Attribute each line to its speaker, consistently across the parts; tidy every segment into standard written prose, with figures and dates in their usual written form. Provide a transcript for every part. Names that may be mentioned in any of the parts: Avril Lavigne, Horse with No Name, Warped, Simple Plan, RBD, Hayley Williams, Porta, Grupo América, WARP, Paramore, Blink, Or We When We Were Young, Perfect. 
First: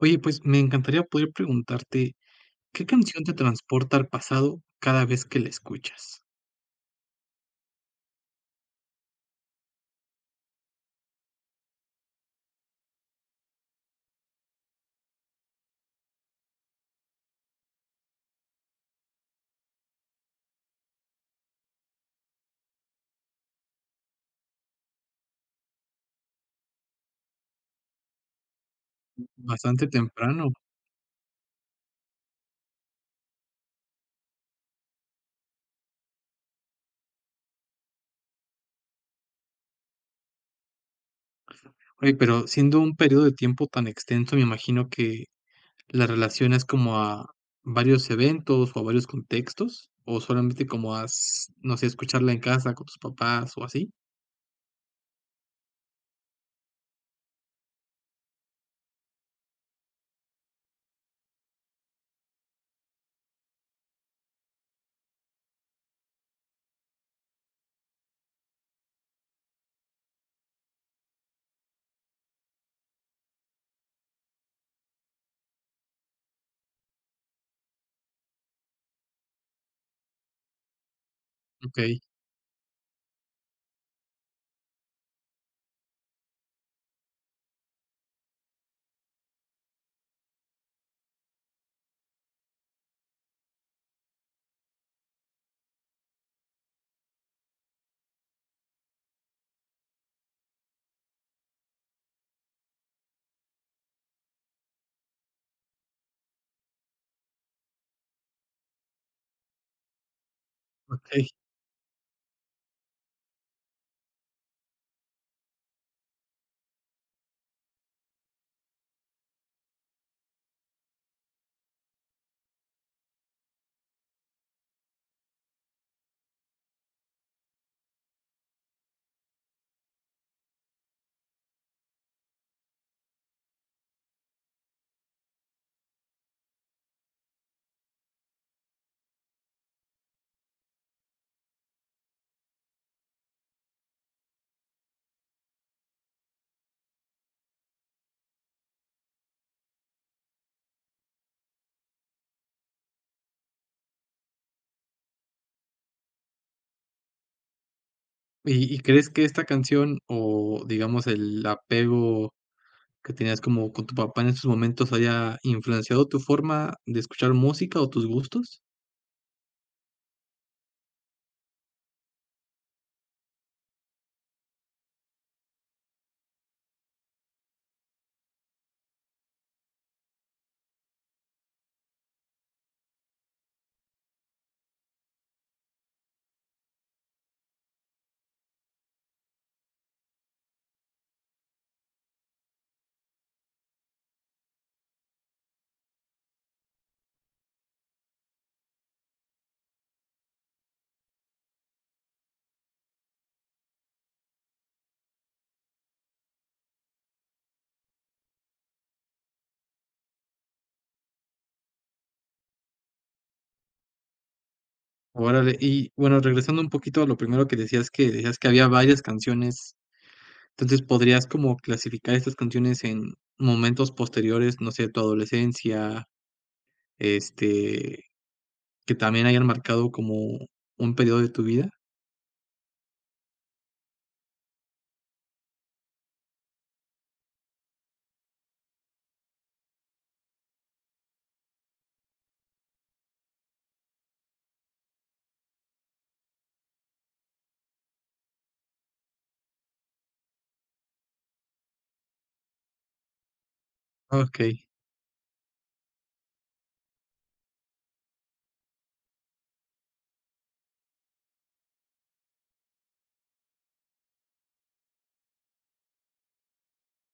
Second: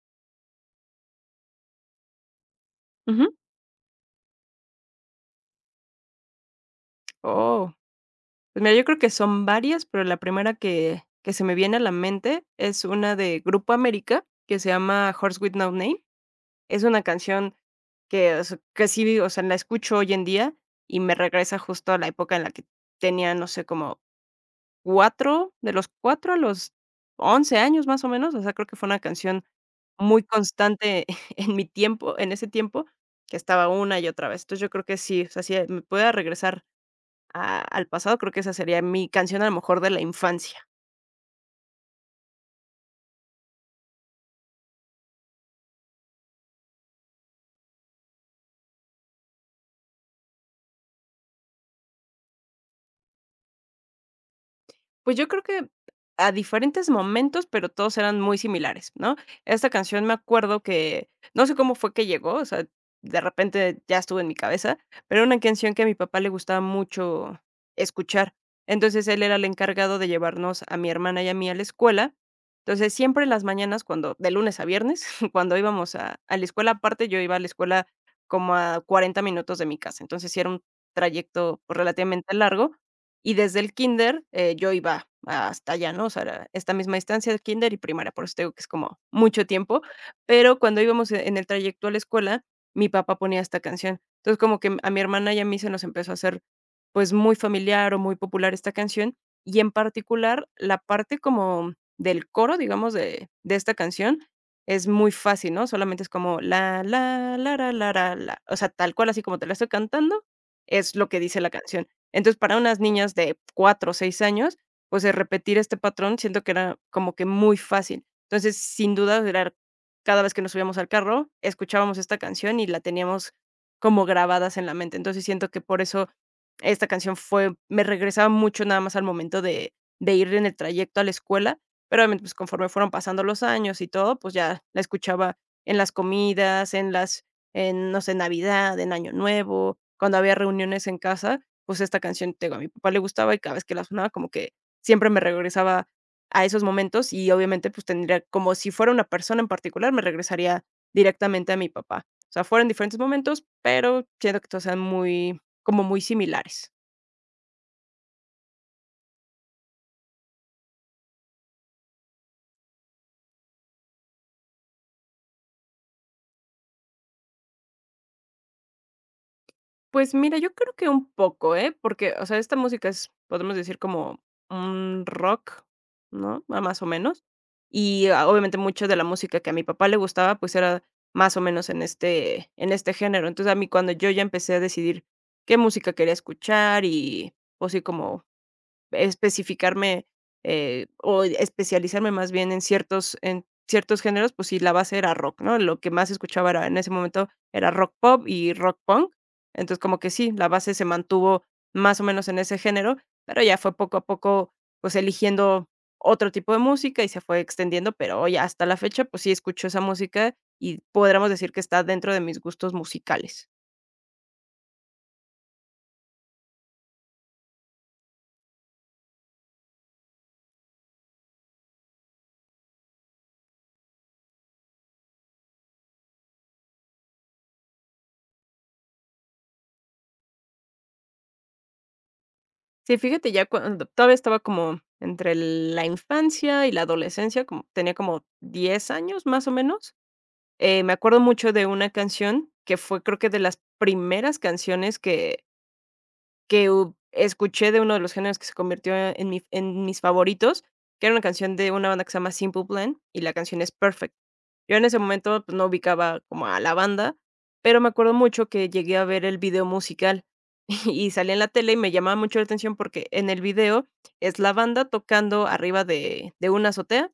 Speaker 1: Oye, pues me encantaría poder preguntarte, ¿qué canción
Speaker 2: Ujú.
Speaker 1: te transporta al pasado cada vez que la escuchas?
Speaker 2: Oh, pues mira, yo creo que son varias, pero la primera que se me viene a la mente es una de Grupo América, que se llama Horse with No Name. Es una canción que, o sea, que sí, o sea, la escucho hoy en día y me regresa justo a la época en la que tenía, no sé, como 4, de los 4 a los 11 años, más o menos. O sea, creo que fue una canción
Speaker 1: Bastante
Speaker 2: muy
Speaker 1: temprano.
Speaker 2: constante en mi tiempo, en ese tiempo, que estaba una y otra vez. Entonces, yo creo que sí, o sea, sí, me puede regresar A al pasado, creo que esa sería mi canción, a lo mejor, de la infancia.
Speaker 1: Oye, pero siendo un periodo de tiempo tan extenso, me imagino que la relacionas como a varios eventos o a varios contextos, o solamente como a, no sé, escucharla en casa con tus papás o así.
Speaker 2: Pues yo creo que a diferentes momentos, pero todos eran muy similares, ¿no? Esta canción me acuerdo que no sé cómo fue que llegó, o sea, de repente ya estuvo en mi cabeza, pero era una canción que a mi papá le gustaba mucho escuchar. Entonces él era el encargado de llevarnos a mi hermana y a mí a la escuela. Entonces siempre en las mañanas, cuando de lunes a viernes, cuando íbamos a la escuela, aparte yo iba a la escuela como a 40 minutos de mi casa, entonces sí era un trayecto, pues,
Speaker 1: Ok,
Speaker 2: relativamente largo y desde el kinder yo iba hasta allá, ¿no? O sea, era esta misma distancia de kinder y primaria, por eso te digo que es como mucho tiempo, pero cuando íbamos en el trayecto a la escuela, mi papá ponía esta canción. Entonces, como que a mi hermana y a mí se nos empezó a hacer, pues, muy familiar o muy popular esta canción, y en particular, la parte como del coro, digamos, de esta canción es muy fácil, ¿no? Solamente es como la, la, la la la. La, la. O sea, tal cual, así como te la estoy cantando, es lo que
Speaker 1: ok.
Speaker 2: dice la canción. Entonces, para unas niñas de 4 o 6 años, pues, el repetir este patrón siento que era como que muy fácil. Entonces, sin duda, era cada vez que nos subíamos al carro, escuchábamos esta canción y la teníamos como grabadas en la mente. Entonces, siento que por eso esta canción fue me regresaba mucho nada más al momento de ir en el trayecto a la escuela, pero obviamente, pues, conforme fueron pasando los años y todo, pues, ya la escuchaba en las comidas, en las en, no sé, Navidad, en Año Nuevo, cuando había reuniones en casa, pues, esta canción, te digo, a mi papá le gustaba y cada vez que la sonaba como que siempre me regresaba a esos momentos y obviamente, pues, tendría como si fuera una persona en particular, me regresaría directamente a mi papá. O sea, fueron diferentes momentos, pero siento que todos sean muy como muy similares.
Speaker 1: Y crees que esta canción o digamos el apego que tenías como con tu papá en estos momentos haya influenciado tu forma de escuchar música o tus gustos?
Speaker 2: Pues mira, yo creo que un poco, ¿eh? Porque, o sea, esta música es, podemos decir, como un rock, ¿no? Ah, más o menos. Y obviamente mucho de la música que a mi papá le gustaba, pues era más o menos en este género. Entonces a mí cuando yo ya empecé a decidir qué música quería escuchar y, o sí, como especificarme, o especializarme más bien en ciertos géneros, pues sí, la base era rock, ¿no? Lo que más escuchaba era en ese momento era rock pop y rock punk. Entonces, como que sí, la base se mantuvo más o menos en ese género, pero ya fue poco a poco, pues, eligiendo otro tipo de música y se fue extendiendo, pero hoy hasta la fecha, pues sí escucho esa música y podríamos decir que está dentro de mis gustos musicales.
Speaker 1: Órale, y bueno, regresando un poquito a lo primero que decías que había varias canciones. Entonces, ¿podrías como clasificar estas canciones en momentos posteriores, no sé, tu adolescencia, este, que también hayan marcado como un periodo de tu vida?
Speaker 2: Sí, fíjate, ya cuando todavía estaba como entre la infancia y la adolescencia, como tenía como 10 años más o menos, me acuerdo mucho de una canción que fue creo que de las primeras canciones que u escuché de uno de los géneros que se convirtió en mi en mis favoritos, que era una canción de una banda que se llama Simple Plan, y la canción es Perfect.
Speaker 1: Okey,
Speaker 2: Yo en ese momento, pues, no ubicaba como a la banda, pero me acuerdo mucho que llegué a ver el video musical, y salía en la tele y me llamaba mucho la atención porque en el video es la banda tocando arriba de una azotea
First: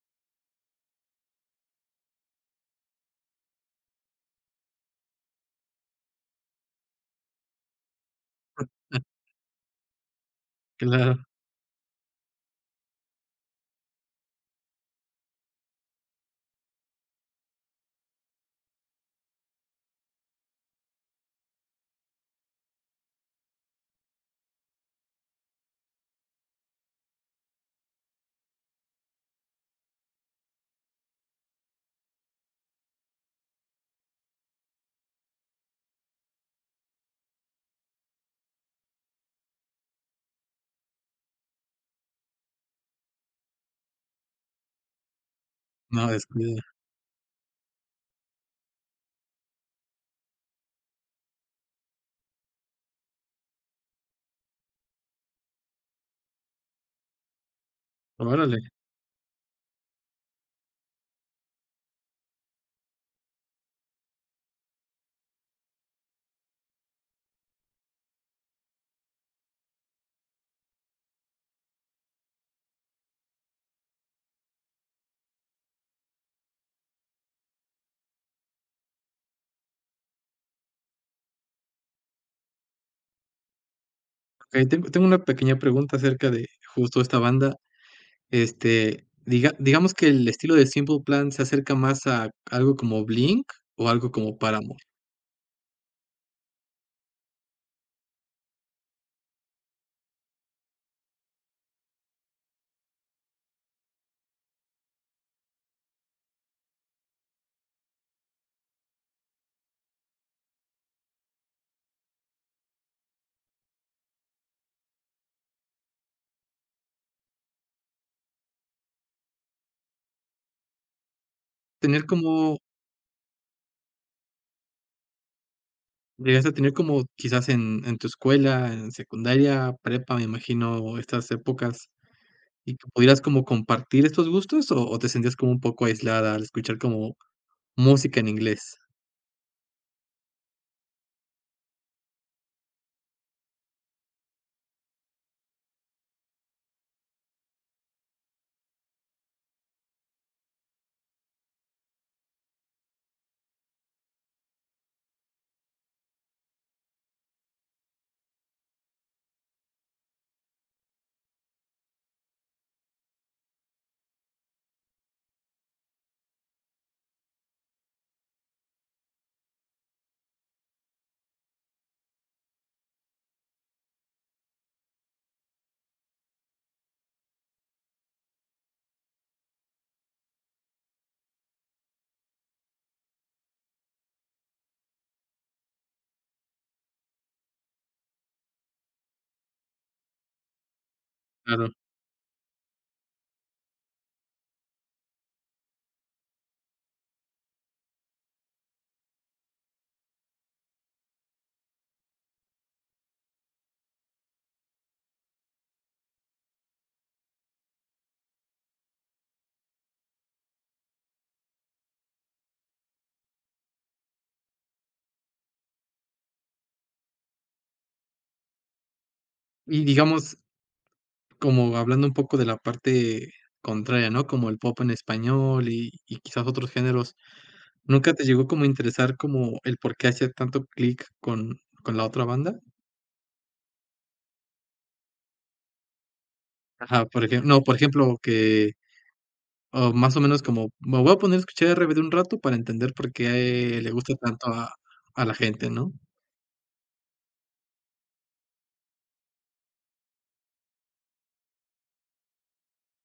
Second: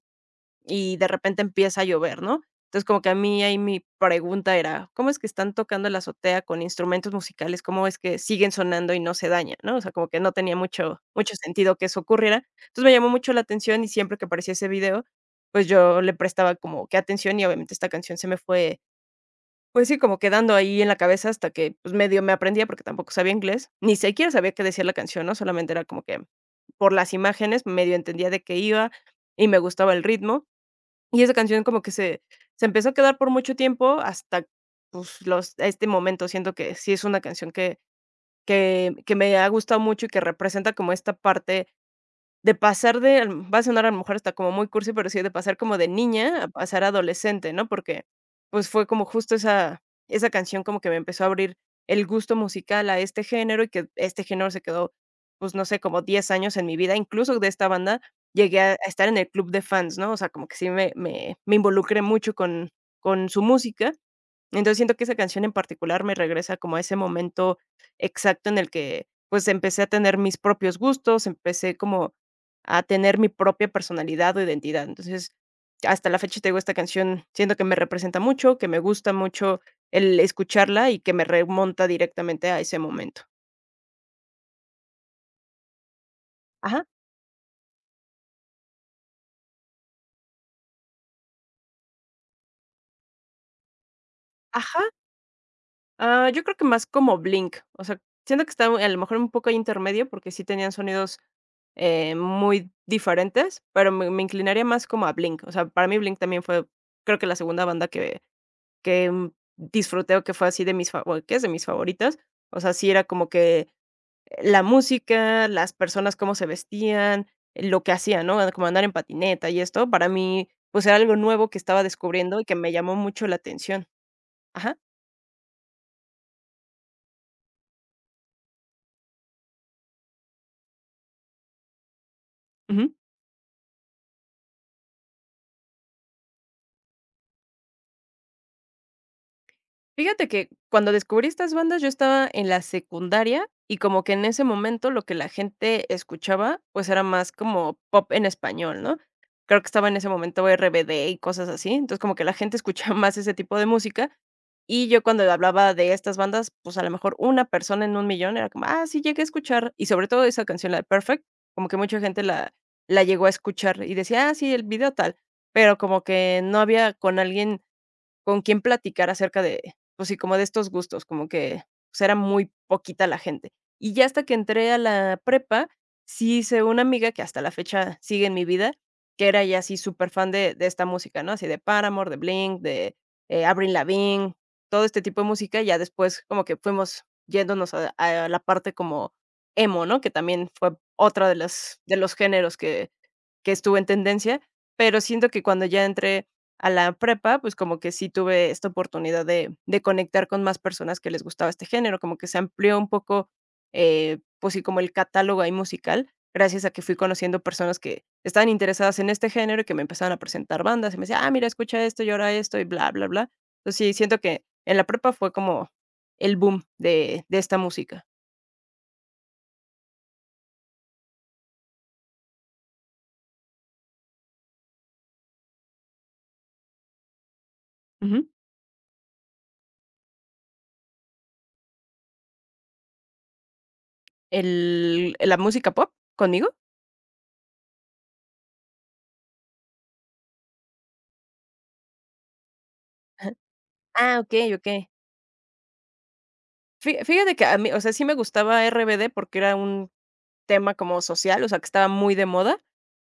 Speaker 2: y de repente empieza a llover, ¿no? Entonces, como que a mí ahí mi pregunta era, ¿cómo es que están tocando la azotea con instrumentos musicales? ¿Cómo es que siguen sonando y
Speaker 1: ah,
Speaker 2: no se dañan, no? O sea, como que no tenía mucho
Speaker 1: claro,
Speaker 2: mucho sentido que eso ocurriera. Entonces, me llamó mucho la atención y siempre que aparecía ese video, pues, yo le prestaba como que atención y obviamente esta canción se me fue, pues sí, como quedando ahí en la cabeza hasta que, pues, medio me aprendía, porque tampoco sabía inglés, ni siquiera sabía qué decía la canción, ¿no? Solamente era como que por las imágenes medio entendía de qué iba y me gustaba el ritmo. Y esa canción como que se empezó a quedar por mucho tiempo hasta, pues, los este momento. Siento que sí es una canción que me ha gustado mucho y que representa como esta parte de pasar de va a sonar a lo mejor hasta como muy cursi, pero sí, de pasar como de
Speaker 1: no,
Speaker 2: niña a
Speaker 1: descuida.
Speaker 2: pasar a adolescente, ¿no? Porque, pues, fue como justo esa canción como que me empezó a abrir el gusto musical a este género, y que este género se quedó, pues, no sé, como 10 años en mi vida. Incluso de esta banda llegué
Speaker 1: Órale.
Speaker 2: a estar en el club de fans, ¿no? O sea, como que sí me involucré mucho con su música. Entonces, siento que esa canción en particular me regresa como a ese momento exacto en el que, pues, empecé a tener mis propios gustos, empecé como a tener mi propia personalidad o identidad. Entonces, hasta la fecha, te digo, esta canción siento que me representa mucho, que me gusta mucho el escucharla y que me remonta directamente a ese momento.
Speaker 1: Okey, tengo una pequeña pregunta acerca de
Speaker 2: Ajá,
Speaker 1: justo esta banda. Digamos que el estilo de Simple Plan se acerca más a algo como Blink o algo como
Speaker 2: ajá.
Speaker 1: Paramore.
Speaker 2: Ah, yo creo que más como Blink, o sea, siento que está a lo mejor un poco ahí intermedio, porque sí tenían sonidos muy diferentes, pero me inclinaría más como a Blink. O sea, para mí Blink también fue, creo que la segunda banda que disfruté, o que fue así de mis fa bueno, que es de mis favoritas. O sea, sí era como que la música, las personas cómo se vestían, lo que hacían, ¿no? Como andar en patineta y esto, para mí, pues, era algo nuevo que estaba
Speaker 1: Tener
Speaker 2: descubriendo y que
Speaker 1: como
Speaker 2: me llamó mucho la atención. Ajá.
Speaker 1: ¿llegaste a tener como quizás en tu escuela, en secundaria, prepa, me imagino, estas épocas, y que pudieras como compartir estos gustos, o te sentías como un poco aislada al escuchar como música en inglés?
Speaker 2: Fíjate que cuando descubrí estas bandas yo estaba en la secundaria y como que en ese momento lo que la gente escuchaba, pues era más como pop en español, ¿no? Creo que estaba en ese momento RBD y cosas así, entonces como que la gente escuchaba más ese tipo de música y yo cuando hablaba de estas bandas, pues a lo mejor una persona en un millón era como, ah, sí, llegué a escuchar, y sobre todo esa canción, la de Perfect, como que mucha gente la llegó a escuchar y decía, ah, sí, el video tal, pero como que no había con alguien con quién platicar acerca de, pues sí, como de estos gustos, como que, pues, era muy poquita la gente. Y ya hasta que entré a la prepa, sí hice una amiga que hasta la fecha sigue en mi vida, que era ya así súper fan de esta música, ¿no? Así de Paramore, de Blink, de, Avril Lavigne, todo este tipo de música. Ya después como que fuimos yéndonos a la parte como emo, ¿no? Que también fue otra de
Speaker 1: Claro.
Speaker 2: las de los géneros que estuvo en tendencia, pero siento que cuando ya entré a la prepa, pues, como que sí tuve esta oportunidad de conectar con más personas que les gustaba este género, como que se amplió un poco, pues sí, como el catálogo ahí musical, gracias a que fui conociendo personas que estaban interesadas en este género y que me empezaban a presentar bandas, y me decía: "Ah, mira, escucha esto y ahora esto", y bla, bla, bla. Entonces, sí, siento que en la prepa fue como el boom de esta música.
Speaker 1: Y digamos, como hablando un poco de la parte contraria, ¿no? Como el pop en español y quizás otros géneros, ¿nunca te
Speaker 2: Ujú.
Speaker 1: llegó como a interesar como el por qué hacía tanto clic con la otra banda?
Speaker 2: El la música pop, ¿conmigo?
Speaker 1: Ajá, por ejemplo, no, por ejemplo, que o más o menos como, me voy a poner a escuchar RBD un rato para entender por
Speaker 2: Ajá.
Speaker 1: qué le gusta
Speaker 2: Ah,
Speaker 1: tanto
Speaker 2: okey, okey.
Speaker 1: a la gente, ¿no?
Speaker 2: Fi fíjate que a mí, o sea, sí me gustaba RBD porque era un tema como social, o sea, que estaba muy de moda,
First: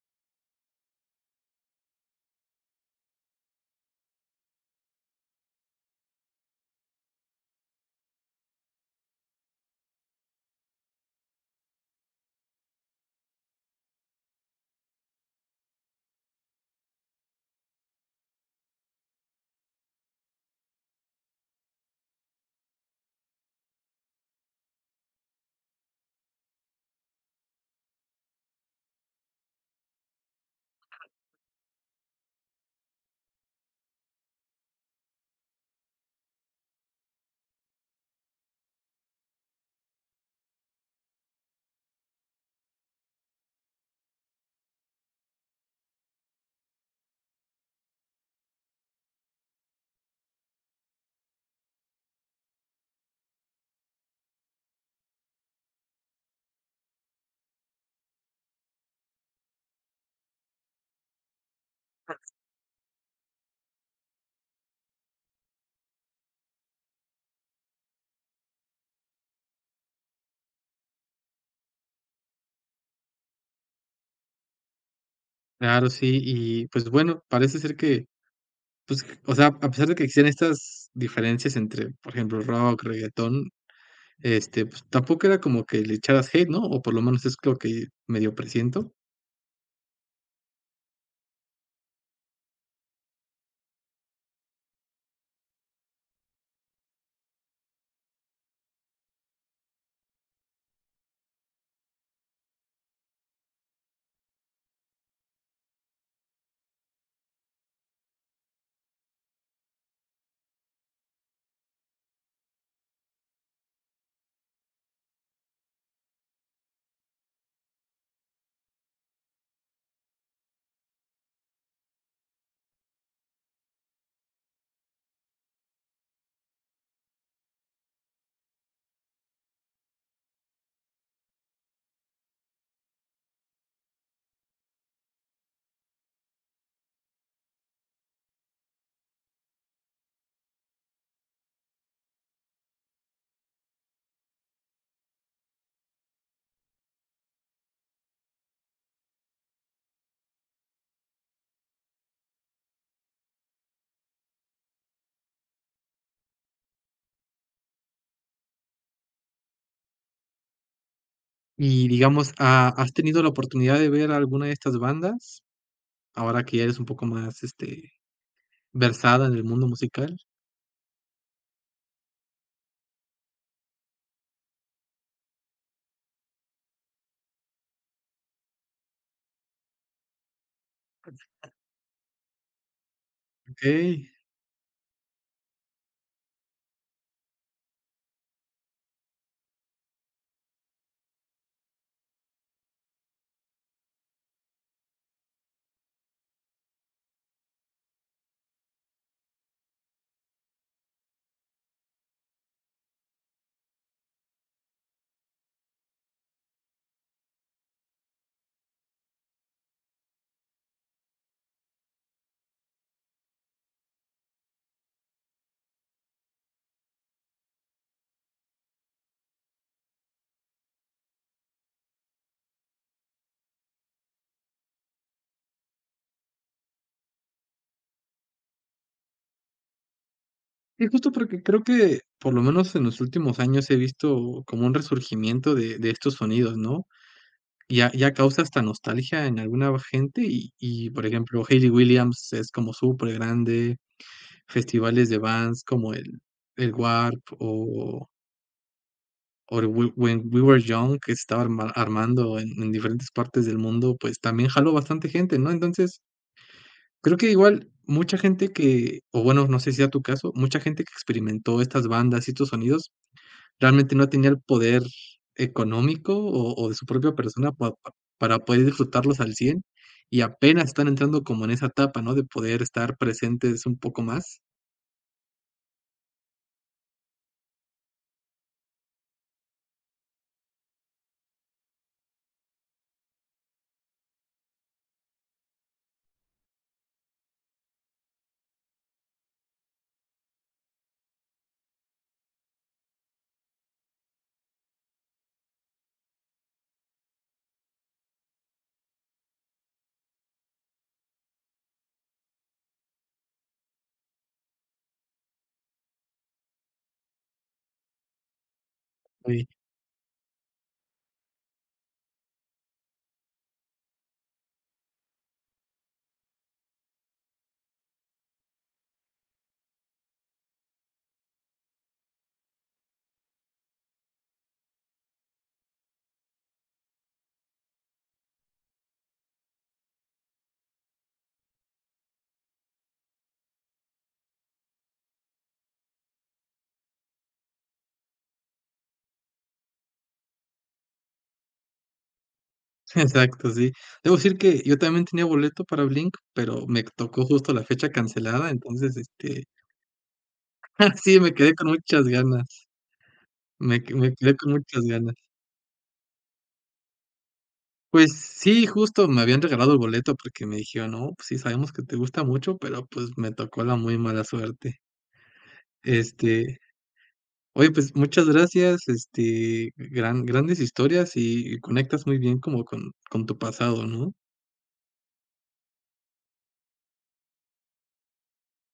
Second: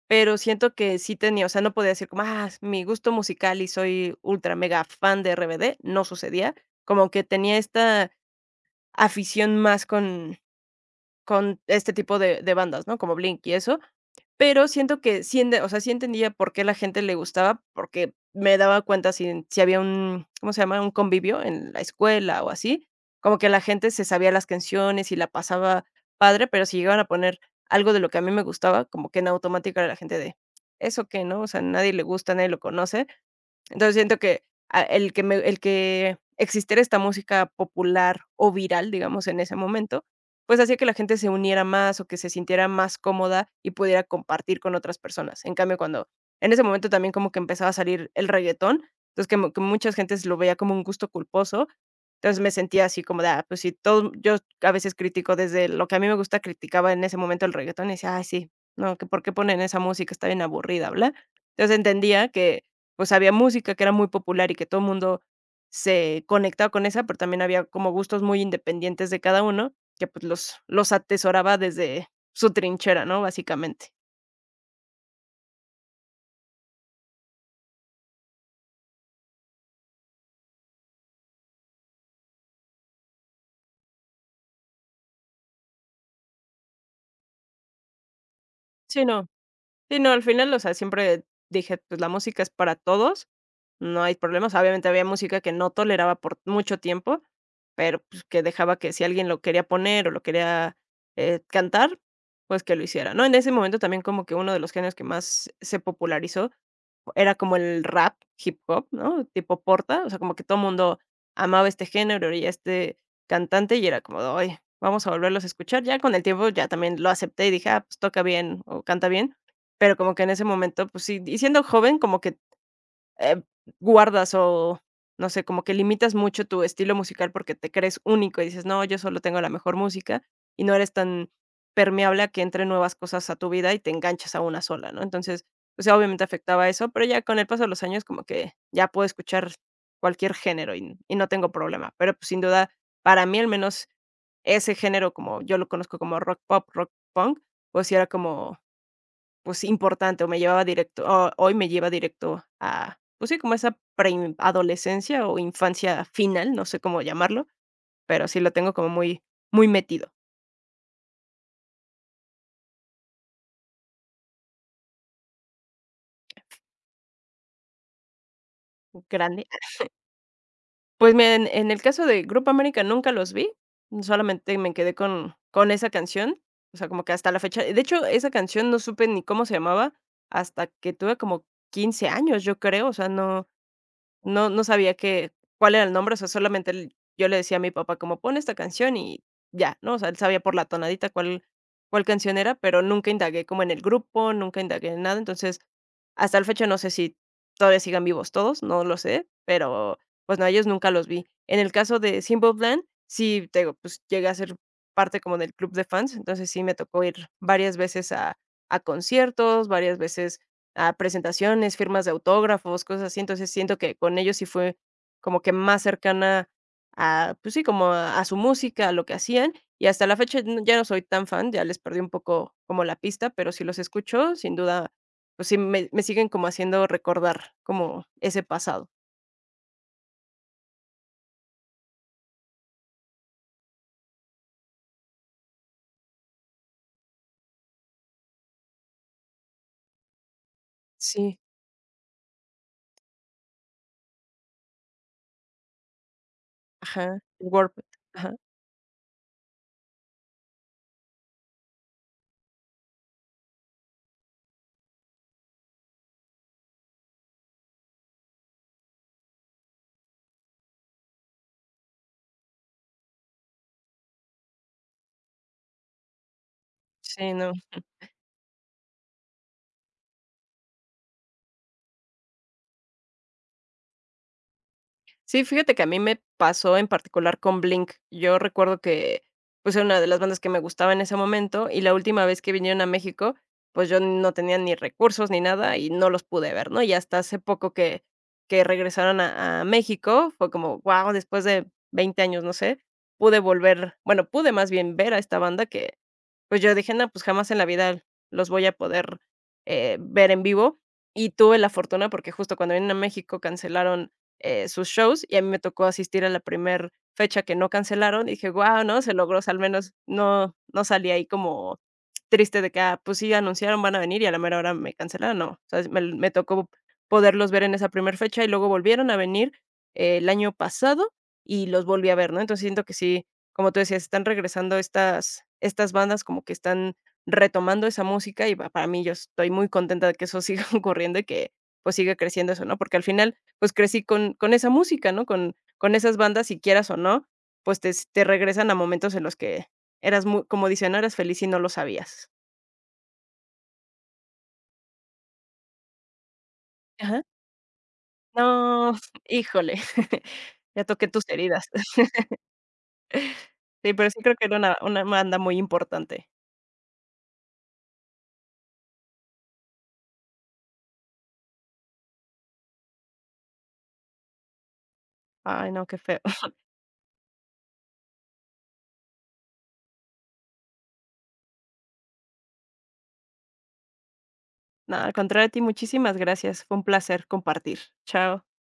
Speaker 2: pero siento que sí tenía, o sea, no podía decir como, ah, mi gusto musical y soy ultra mega fan de RBD, no sucedía, como que tenía esta afición más con este tipo de bandas, ¿no? Como Blink y eso, pero siento que sí ende o sea, sí entendía por qué la gente le gustaba, porque me daba cuenta si había un, ¿cómo se llama? Un convivio en la escuela o así, como que la gente se sabía las canciones y la pasaba padre, pero si llegaban a poner algo de lo que a mí me gustaba, como que en automático era la gente de: "¿Eso qué?", ¿no? O sea, nadie le gusta, nadie lo conoce. Entonces, siento que, ah, el que existiera esta música popular o viral, digamos, en ese momento, pues, hacía que la gente se uniera más, o que se sintiera más cómoda y pudiera compartir con otras personas. En cambio, cuando en ese momento también como que empezaba a salir el reguetón, entonces, que mu que muchas gentes lo veía como un gusto culposo. Entonces, me sentía así como de: "Ah, pues, si todo", yo a veces critico desde lo que a mí me gusta, criticaba en ese momento el reguetón y decía: "Ay, sí, no, que por qué ponen esa música, está bien aburrida, bla". Entonces, entendía que pues, había música que era muy popular y que todo el mundo se conectaba con esa, pero también había como gustos muy independientes de cada uno, que, pues, los atesoraba desde su trinchera, ¿no?, básicamente.
Speaker 1: Claro, sí, y pues bueno, parece ser que, pues, o sea, a pesar de que existen estas diferencias entre, por ejemplo, rock, reguetón, este, pues, tampoco era como que le echaras hate, ¿no? O por lo menos es lo que medio presiento.
Speaker 2: Sí, no. Sí, no, al final, o sea, siempre dije: "Pues, la música es para todos, no hay problemas". Obviamente, había música que no toleraba por mucho tiempo, pero, pues, que dejaba que si alguien lo quería poner o lo quería, cantar, pues, que lo hiciera, ¿no? En ese momento también como que uno de los géneros que más se popularizó era como el rap hip hop, ¿no? Tipo Porta, o sea, como que todo el mundo amaba este género y este cantante, y era como de: "Ay, vamos a volverlos a escuchar". Ya con el tiempo ya también lo acepté y dije: "Ah, pues toca bien o canta bien", pero como que en ese momento, pues sí, y siendo joven, como que eh, guardas o, no sé, como que limitas mucho tu estilo musical porque te crees único y dices: "No, yo solo tengo la mejor música", y no eres tan permeable a que entren nuevas cosas a tu vida y te enganchas a una sola, ¿no? Entonces, o sea, obviamente afectaba eso, pero ya con el paso de los años como que ya puedo escuchar cualquier género y no tengo problema. Pero, pues, sin duda, para mí al menos ese género, como yo lo conozco como rock pop, rock punk, pues sí era como pues importante, o hoy me lleva directo a, pues sí, como esa preadolescencia o infancia final, no sé cómo llamarlo, pero sí lo tengo como muy muy metido,
Speaker 1: Y digamos, ¿ha has tenido la oportunidad de ver alguna de estas bandas? Ahora que ya eres un poco más, este, versada en el
Speaker 2: grande.
Speaker 1: mundo musical.
Speaker 2: Pues mira, en el caso de Grupo América nunca los vi, solamente me quedé con esa canción, o sea, como que hasta la fecha de hecho, esa canción no supe ni cómo se llamaba hasta que tuve como 15 años, yo creo, o sea, no.
Speaker 1: Okey.
Speaker 2: No sabía que cuál era el nombre, o sea, solamente el yo le decía a mi papá como: "Pon esta canción", y ya, ¿no? O sea, él sabía por la tonadita cuál canción era, pero nunca indagué como en el grupo, nunca indagué en nada. Entonces, hasta el fecha no sé si todavía sigan vivos todos, no lo sé, pero, pues, no, a ellos nunca los vi. En el caso de Simple Plan, sí, te digo, pues, llegué a ser parte como del club de fans, entonces sí me tocó ir varias veces a conciertos, varias veces a presentaciones, firmas de autógrafos, cosas así. Entonces, siento que con ellos sí fue como que más cercana a, pues sí, como a su música, a lo que hacían. Y hasta la fecha ya no soy tan fan, ya les perdí un poco como la pista, pero si los escucho, sin duda, pues sí, me siguen como haciendo recordar como ese pasado.
Speaker 1: Sí, justo porque creo que, por lo menos en los últimos años, he visto como un resurgimiento de estos sonidos, ¿no? Ya causa hasta nostalgia en alguna gente y, por
Speaker 2: Sí,
Speaker 1: ejemplo, Hayley Williams es como supergrande, festivales de bands como el
Speaker 2: ajá,
Speaker 1: WARP
Speaker 2: el Warped.
Speaker 1: o
Speaker 2: Ajá,
Speaker 1: Or We When We Were Young, que se estaba armando en diferentes partes del mundo, pues, también jaló bastante gente, ¿no? Entonces, creo que igual mucha gente que o bueno, no sé si sea tu caso, mucha gente que experimentó estas bandas y estos sonidos, realmente no tenía el poder económico o de su propia
Speaker 2: sí,
Speaker 1: persona
Speaker 2: no.
Speaker 1: pa pa para poder disfrutarlos al 100 y apenas están entrando como en esa etapa, ¿no? De poder estar presentes un poco más.
Speaker 2: Sí, fíjate que a mí me pasó en particular con Blink. Yo recuerdo que, pues, era una de las bandas que me gustaba en ese momento, y la última vez que vinieron a México, pues, yo no tenía ni recursos ni nada y no los pude ver, ¿no? Y hasta hace poco que regresaron a México, fue como, guau, después de 20 años, no sé, pude volver, bueno, pude más bien ver a esta banda que, pues, yo dije: "No, pues, jamás en la vida los voy a poder, ver en vivo". Y tuve la fortuna porque justo cuando vinieron a México cancelaron sus shows, y a mí me tocó asistir a la primer fecha que no cancelaron, y dije: "Guau", ¿no? Se logró, o sea, al menos no salí ahí como triste de que, ah, pues sí, anunciaron, van a venir, y a la mera hora me cancelaron, no. O sea, me tocó poderlos ver en esa primer fecha, y luego volvieron a venir el año pasado y los volví a ver, ¿no? Entonces, siento que sí, como tú decías, están regresando estas bandas, como que están retomando esa música, y pa para mí, yo estoy muy contenta de que eso siga ocurriendo y que, pues, siga creciendo eso, ¿no? Porque al final pues crecí con esa música, ¿no? Con esas bandas, si quieras o no, pues te regresan a momentos en los que eras mu como dicen, ¿no? Eras feliz y no lo sabías.
Speaker 1: Exacto, sí. Debo decir que yo también tenía boleto para Blink, pero me
Speaker 2: Ajá.
Speaker 1: tocó justo la fecha cancelada,
Speaker 2: No,
Speaker 1: entonces, este,
Speaker 2: híjole, ya toqué
Speaker 1: sí,
Speaker 2: tus
Speaker 1: me quedé
Speaker 2: heridas.
Speaker 1: con muchas ganas,
Speaker 2: Sí, pero
Speaker 1: me
Speaker 2: sí creo
Speaker 1: quedé
Speaker 2: que
Speaker 1: con
Speaker 2: era una
Speaker 1: muchas ganas.
Speaker 2: banda muy importante.
Speaker 1: Pues sí, justo me habían regalado el boleto porque me dijeron: "No, pues sí, sabemos que te gusta mucho, pero, pues, me tocó la muy mala suerte".
Speaker 2: Ay, no, qué feo.
Speaker 1: Este, oye, pues muchas gracias, este, grandes historias y conectas muy bien como con tu pasado, ¿no?
Speaker 2: Nada. Al contrario de ti, muchísimas gracias. Fue un placer compartir. Chao.